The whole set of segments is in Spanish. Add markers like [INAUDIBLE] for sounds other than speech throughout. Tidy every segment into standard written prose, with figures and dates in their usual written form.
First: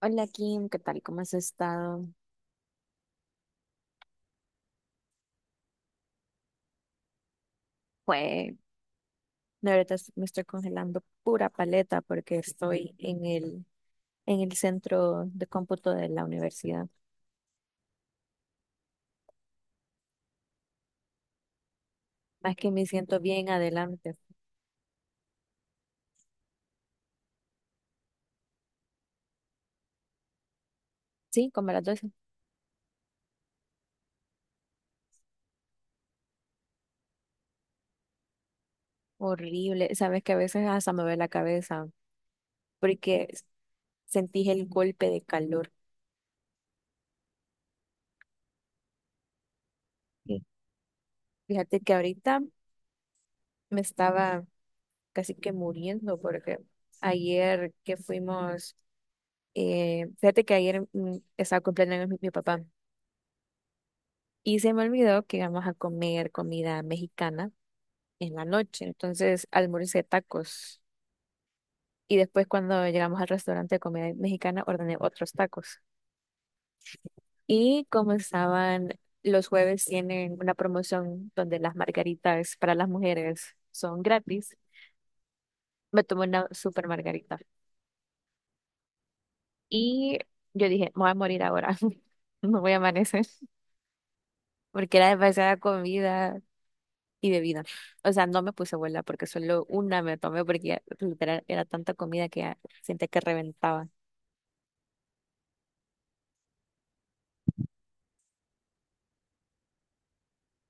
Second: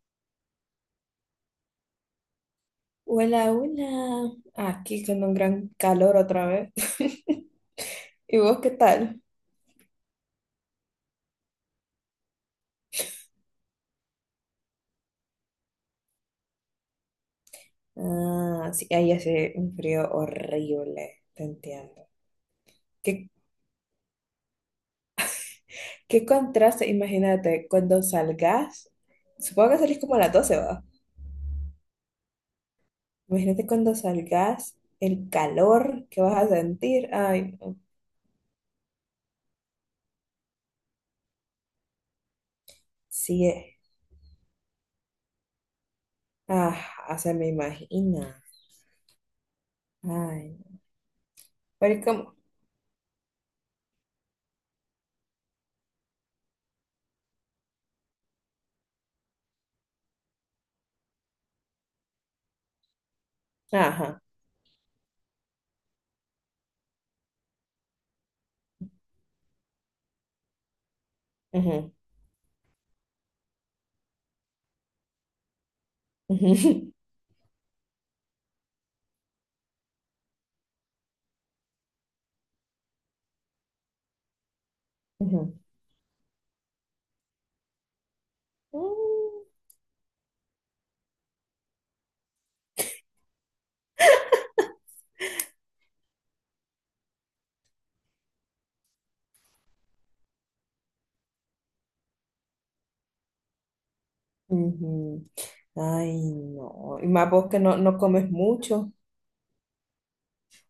Hola Kim, ¿qué tal? ¿Cómo has estado? Hola, hola. Aquí con un gran calor otra vez. [LAUGHS] ¿Y Fue, vos qué tal? de verdad me estoy congelando pura paleta porque estoy en el centro de cómputo de la universidad. Ah, sí, ahí hace un frío horrible, te entiendo. Más que me siento ¿Qué, bien adelante. qué contraste? Imagínate cuando salgas, supongo que salís como a las doce, ¿va? Sí, como a las 12. Imagínate cuando salgas, el calor que vas a sentir. Ay, no. Horrible. Sabes que a veces hasta me duele la cabeza porque Sí, eh. sentí el golpe de calor. Ah, se me imagina. Sí. Ay, no. Fíjate que Pero es como, ahorita me estaba casi que muriendo porque ayer que fuimos, fíjate que ayer estaba cumpliendo años mi papá. ajá, Y se me olvidó que íbamos a comer comida mexicana en la noche. Entonces almorcé tacos. ujú, Y después cuando llegamos al restaurante de comida mexicana, ordené otros tacos. ujú, Los jueves tienen una promoción donde las margaritas para las mujeres son gratis. [LAUGHS] ujú. Me tomé una super margarita. Mm. Y yo dije, me voy a morir ahora. [LAUGHS] No voy a amanecer. Porque era demasiada comida y bebida. O sea, no me puse abuela porque solo una me tomé porque ya, literal, era tanta comida que ya sentía que reventaba. Ujú. Ay, no. Y más vos que no, no comes mucho.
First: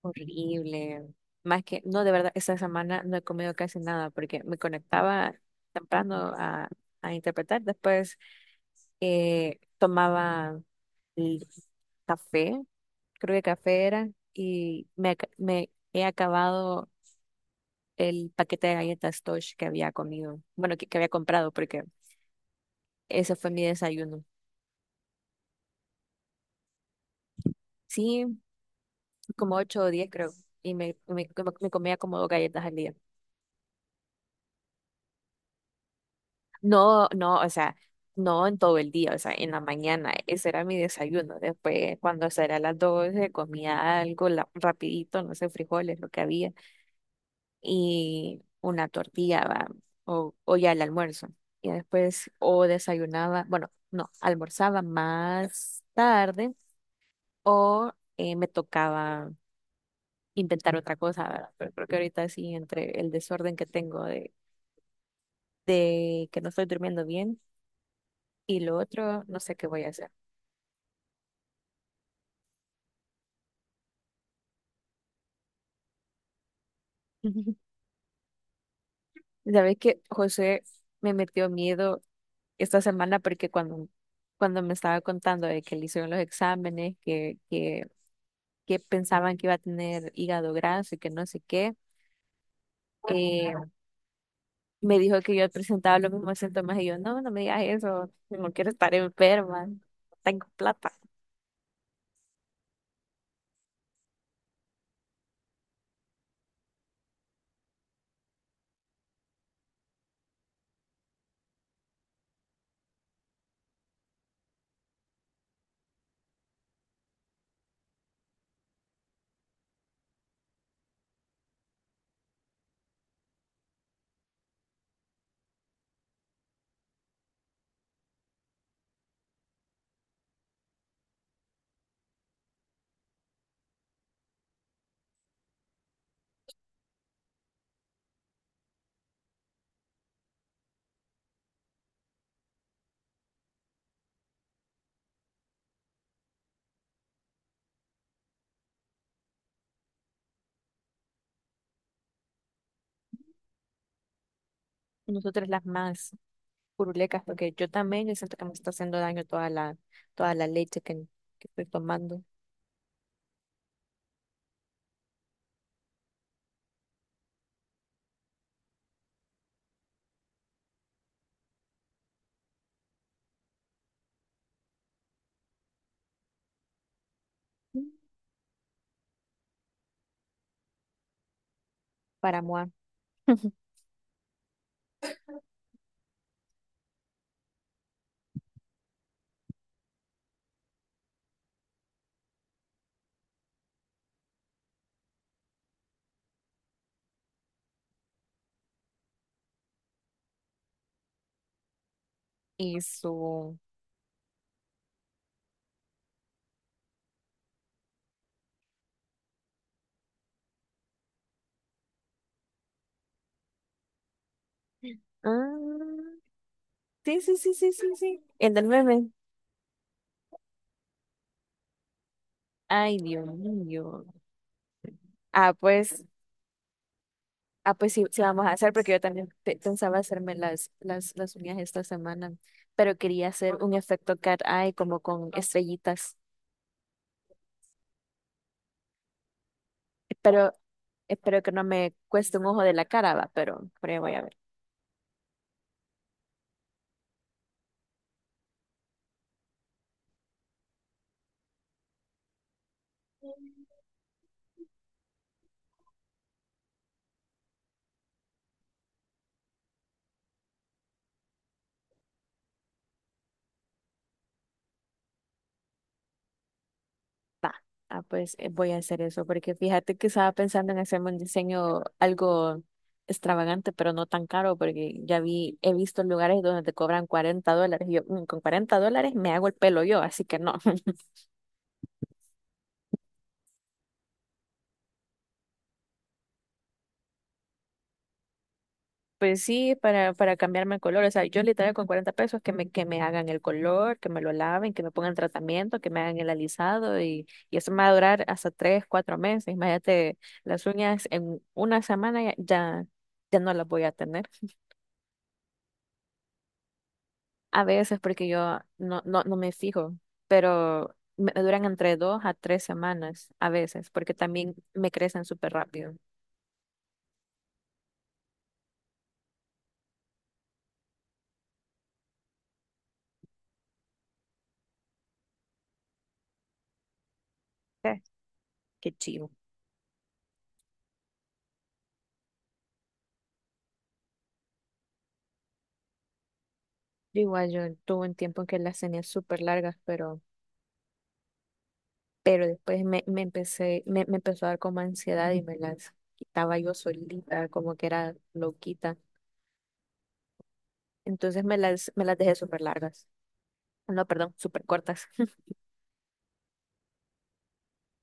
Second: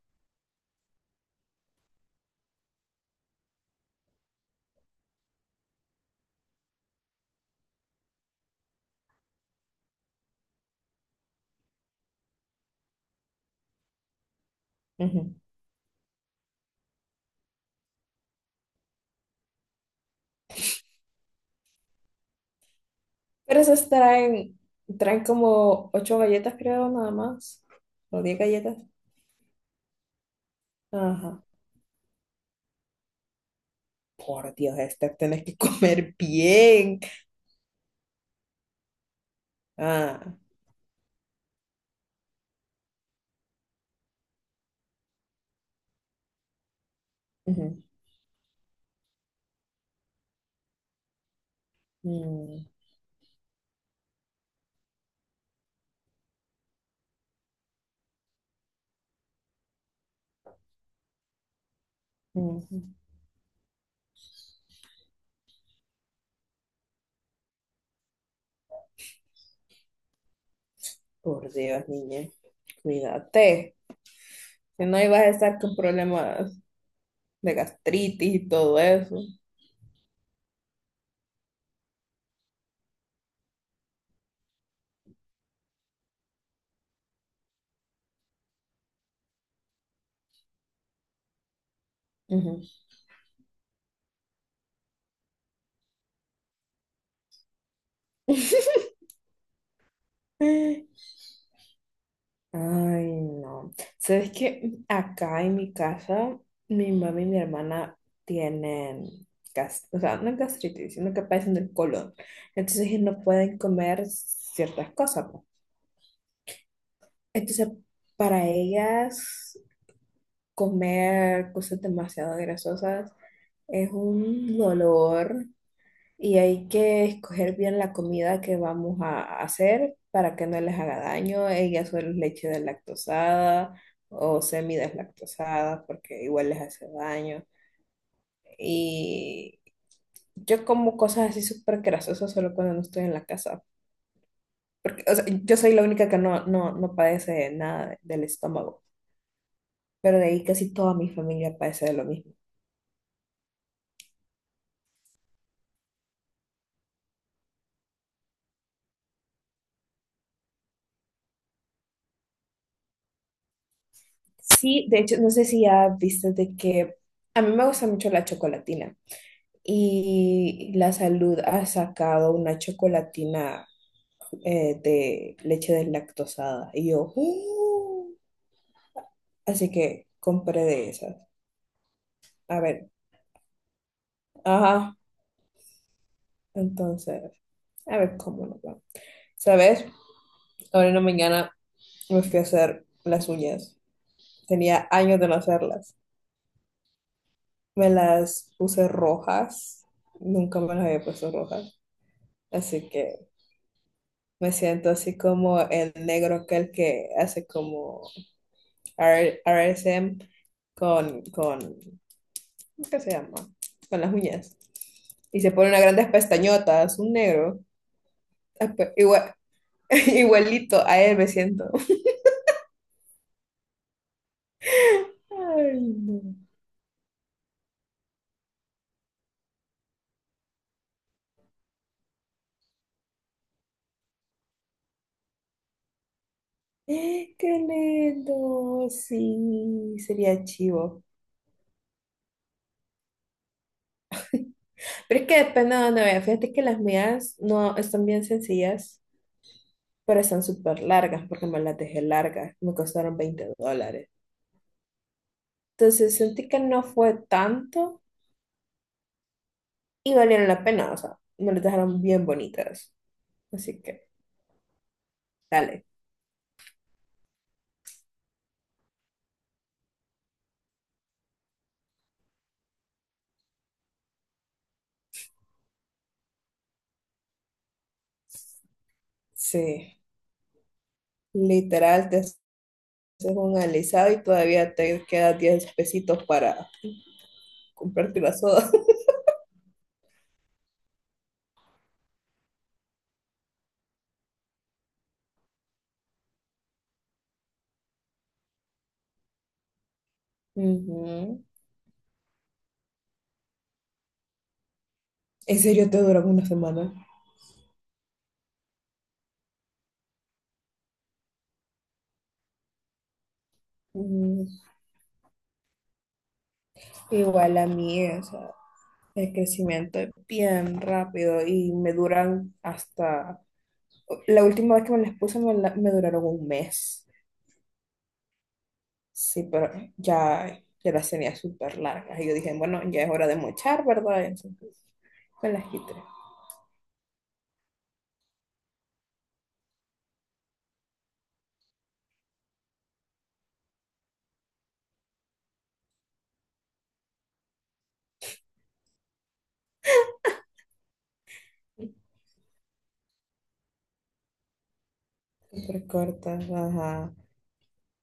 Horrible. Más que, no, de verdad, esta semana no he comido casi nada porque me conectaba temprano a interpretar. Después tomaba el café, creo que café era, y Ujú. me he acabado el paquete de galletas Tosh que había comido, bueno, que había comprado porque ese fue Pero mi esas desayuno. traen, como ocho galletas, creo, nada más. O Sí, diez galletas. como 8 o 10, creo. Y Ajá. Me comía como dos galletas al día. Por Dios, Esther, tenés que [LAUGHS] comer bien. No, no, o sea, no en todo el día, o sea, en la mañana. Ah. Ese era mi desayuno. Después, cuando será las 12, comía algo rapidito, no sé, frijoles, lo que había. Ujú. Y una tortilla, va, o ya el almuerzo. Y después, o Mm, desayunaba, bueno, no, almorzaba más tarde o me tocaba inventar otra cosa, ¿verdad? Pero creo que ahorita sí, ujú. entre el desorden que tengo de que no estoy durmiendo bien y lo otro, no sé qué voy a hacer. Por Dios, niña. Cuídate. Si no, ibas a estar con problemas de [LAUGHS] gastritis y todo eso. Sabes que José me metió miedo esta semana porque cuando me estaba contando de que le hicieron los exámenes, que pensaban que iba a tener hígado graso y que no sé qué, Ujú. eh, me dijo que yo presentaba los mismos síntomas y yo, no, no me digas eso, si no quiero [LAUGHS] estar enferma, no tengo plata. Ay, no. ¿Sabes qué? Acá en mi casa, mi mamá y mi hermana tienen gas, o sea, no gastritis, sino que padecen del colon. Entonces ellos no pueden comer ciertas cosas, pues. Entonces, para ellas, comer cosas demasiado grasosas es un dolor, y hay que escoger bien la comida que vamos a hacer para que no les haga daño. Ellas suelen leche deslactosada o semideslactosada porque igual les hace daño. Y yo como cosas así súper grasosas solo cuando no estoy en la casa. Porque, o sea, yo soy la única que no padece nada del estómago. Pero de ahí casi toda mi familia padece de lo mismo. Nosotros las más. Purulecas, porque yo también yo siento que me está haciendo daño toda la leche que estoy tomando Sí, de hecho, no sé si ya viste de que a mí me gusta mucho la chocolatina y la salud ha sacado una chocolatina, de leche deslactosada y yo, "Uh", así que compré de esas. para A moar. ver, [LAUGHS] ajá, entonces, a ver cómo nos va. ¿Sabes? Ahora en la mañana me fui a hacer las uñas. Tenía años de no hacerlas. Me las puse rojas, nunca me las había puesto rojas, Y así que su... me siento así como el negro aquel que hace como RSM con, ¿qué se llama? Con las uñas. Y se pone unas grandes Ah, pestañotas, un sí, sí, sí, negro. sí, sí, sí. El del Ah, meme. [LAUGHS] Igualito a él me siento. Ay, Dios mío. Ah, Ay, pues, no. ah, pues, sí, sí, vamos a hacer, porque yo también pensaba hacerme las uñas esta semana, pero quería hacer un efecto cat eye como con estrellitas. Qué lindo, sí, sería Espero, chivo. espero que no me cueste un ojo de la cara, va, pero ya voy a ver. Pero es que depende de dónde vaya. Fíjate que las mías no están bien sencillas, pero están súper largas porque me las dejé largas. Me costaron $20. Entonces sentí que no fue tanto y valieron la pena. O sea, me las dejaron bien bonitas. Así que, dale. Ah, pues voy a hacer eso, porque fíjate que estaba pensando en hacerme un diseño algo extravagante, pero no tan caro, porque he visto lugares donde te cobran 40 dólares. Y yo, "Mm, con 40 dólares me hago el pelo Sí, yo, así que no". [LAUGHS] literal, te haces un alisado y todavía te quedan 10 pesitos para comprarte la soda. Pues sí, para cambiarme el color. O sea, yo, literal, con 40 pesos que me hagan el color, que me lo laven, que me pongan tratamiento, que me hagan el alisado y eso me va a durar hasta 3 4 meses. Imagínate, [LAUGHS] las Ujú. uñas en una semana ya no las voy a tener. ¿En serio te duran una semana? A veces porque yo no me fijo, pero me duran entre 2 a 3 semanas a veces, porque Mm, también me crecen súper rápido. igual a mí, o sea. El crecimiento es bien rápido y me duran hasta... La última vez que me las puse me duraron un mes. Sí. Qué chido. Sí, pero ya las tenía súper largas. Y yo dije, bueno, ya es hora de mochar, ¿verdad? Entonces me las quité. Yo Igual yo tuve un tiempo en que las tenía súper largas, pero, después me empezó a dar como ansiedad y me las quitaba yo solita, como que era loquita. Entonces me las dejé súper largas. No, perdón, súper cortas. Súper cortas, ajá.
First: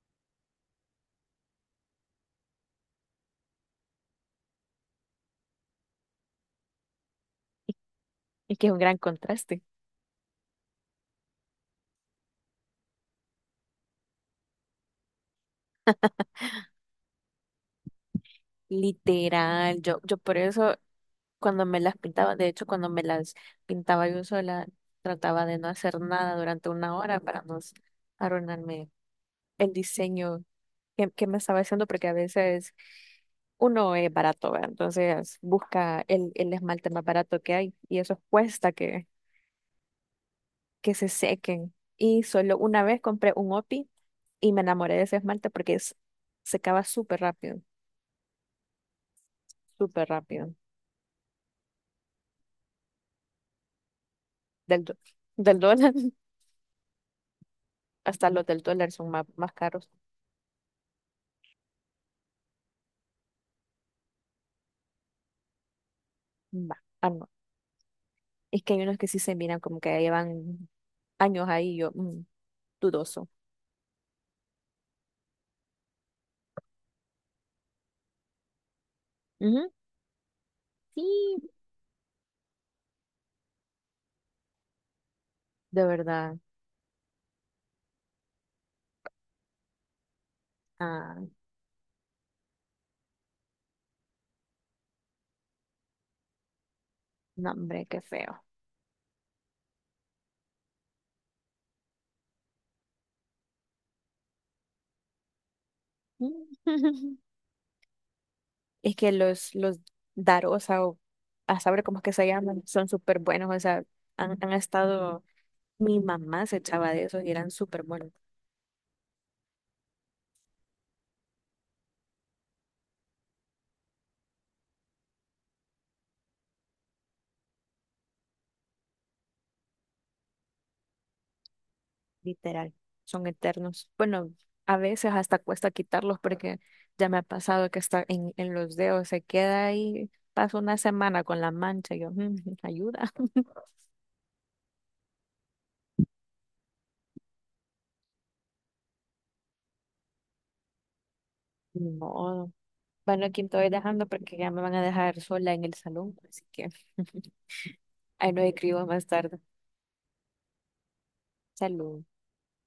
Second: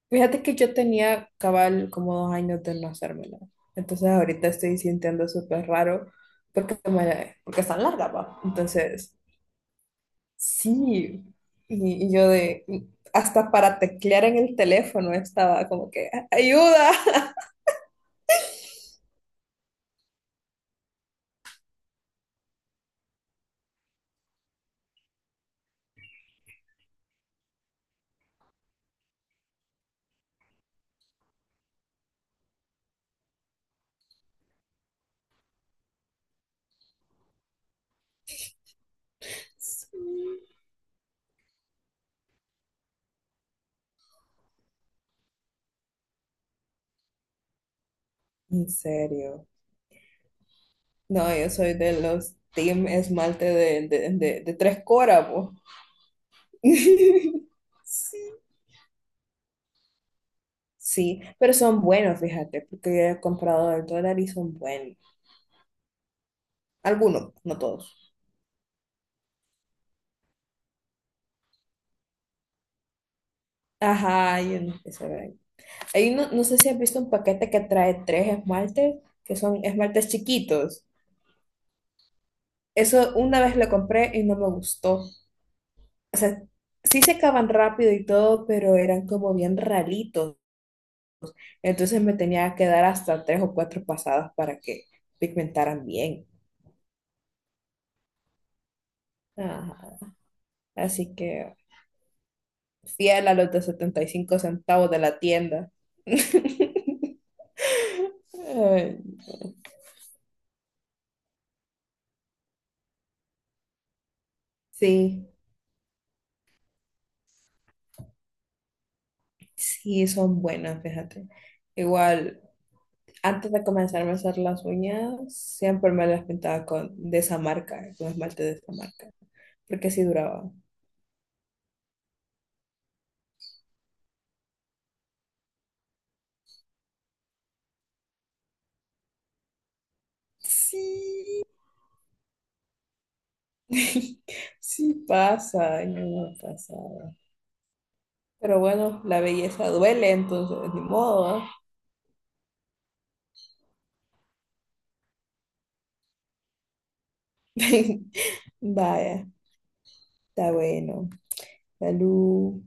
Fíjate que yo tenía cabal como 2 años de no hacérmela. Entonces ahorita estoy sintiendo súper raro porque están largas, ¿va? [LAUGHS] Es que es un gran Entonces... contraste. Sí, y yo hasta para teclear en el teléfono estaba como que, ayuda. [LAUGHS] Literal, yo por eso cuando me las pintaba, de hecho, cuando me las pintaba yo sola, trataba de no hacer nada durante una hora para no arruinarme el diseño que me estaba haciendo, porque a veces uno es barato, ¿verdad? Entonces busca el esmalte más barato que hay y eso cuesta que, Sí. que se sequen. Y solo una vez compré un OPI y me enamoré de ese esmalte porque secaba súper rápido, En serio. súper rápido. No, yo soy de los team esmalte de tres Del, do- coras, po. del dólar. [LAUGHS] [LAUGHS] Hasta Sí. los del dólar son más caros. Sí, pero son buenos, fíjate, porque yo he comprado al dólar y son buenos. Va. Algunos, no todos. Es que hay unos que sí se miran como que llevan años ahí, yo, dudoso. Ajá, yo no sé saber. Ahí no, no sé si has visto un paquete que trae tres esmaltes, que son Ujú, esmaltes chiquitos. sí, Eso una vez lo compré y no me gustó. de O verdad. sea, sí se acaban rápido y todo, pero eran como bien ralitos. Ah, Entonces me tenía que dar hasta tres o cuatro pasadas para que pigmentaran bien. no, hombre, qué feo. Ajá. Así que fiel a los de 75 centavos de la tienda. [LAUGHS] [LAUGHS] Ay. Es que los Darosa, o a saber cómo es que se llaman, son súper buenos, o sea, han estado, Sí, mi mamá se echaba de esos y eran súper buenos. sí, son buenas, fíjate. Igual, antes de comenzarme a hacer las uñas, siempre me las pintaba con, de esa marca, con esmalte de esa marca, porque sí duraba. Literal, son eternos. Bueno, a veces hasta cuesta quitarlos porque ya me ha pasado que está en los dedos, se queda ahí, paso una Sí, semana con la mancha, yo, "Mm, ayuda". [LAUGHS] [LAUGHS] sí pasa, ay, no me ha pasado. Pero bueno, la belleza duele, entonces ni modo, ¿ah? Ni modo. Bueno, aquí te voy dejando porque ya me van a dejar sola en el salón, así que [LAUGHS] [LAUGHS] ahí nos escribo más Vaya, tarde. está bueno. Salud. Salud.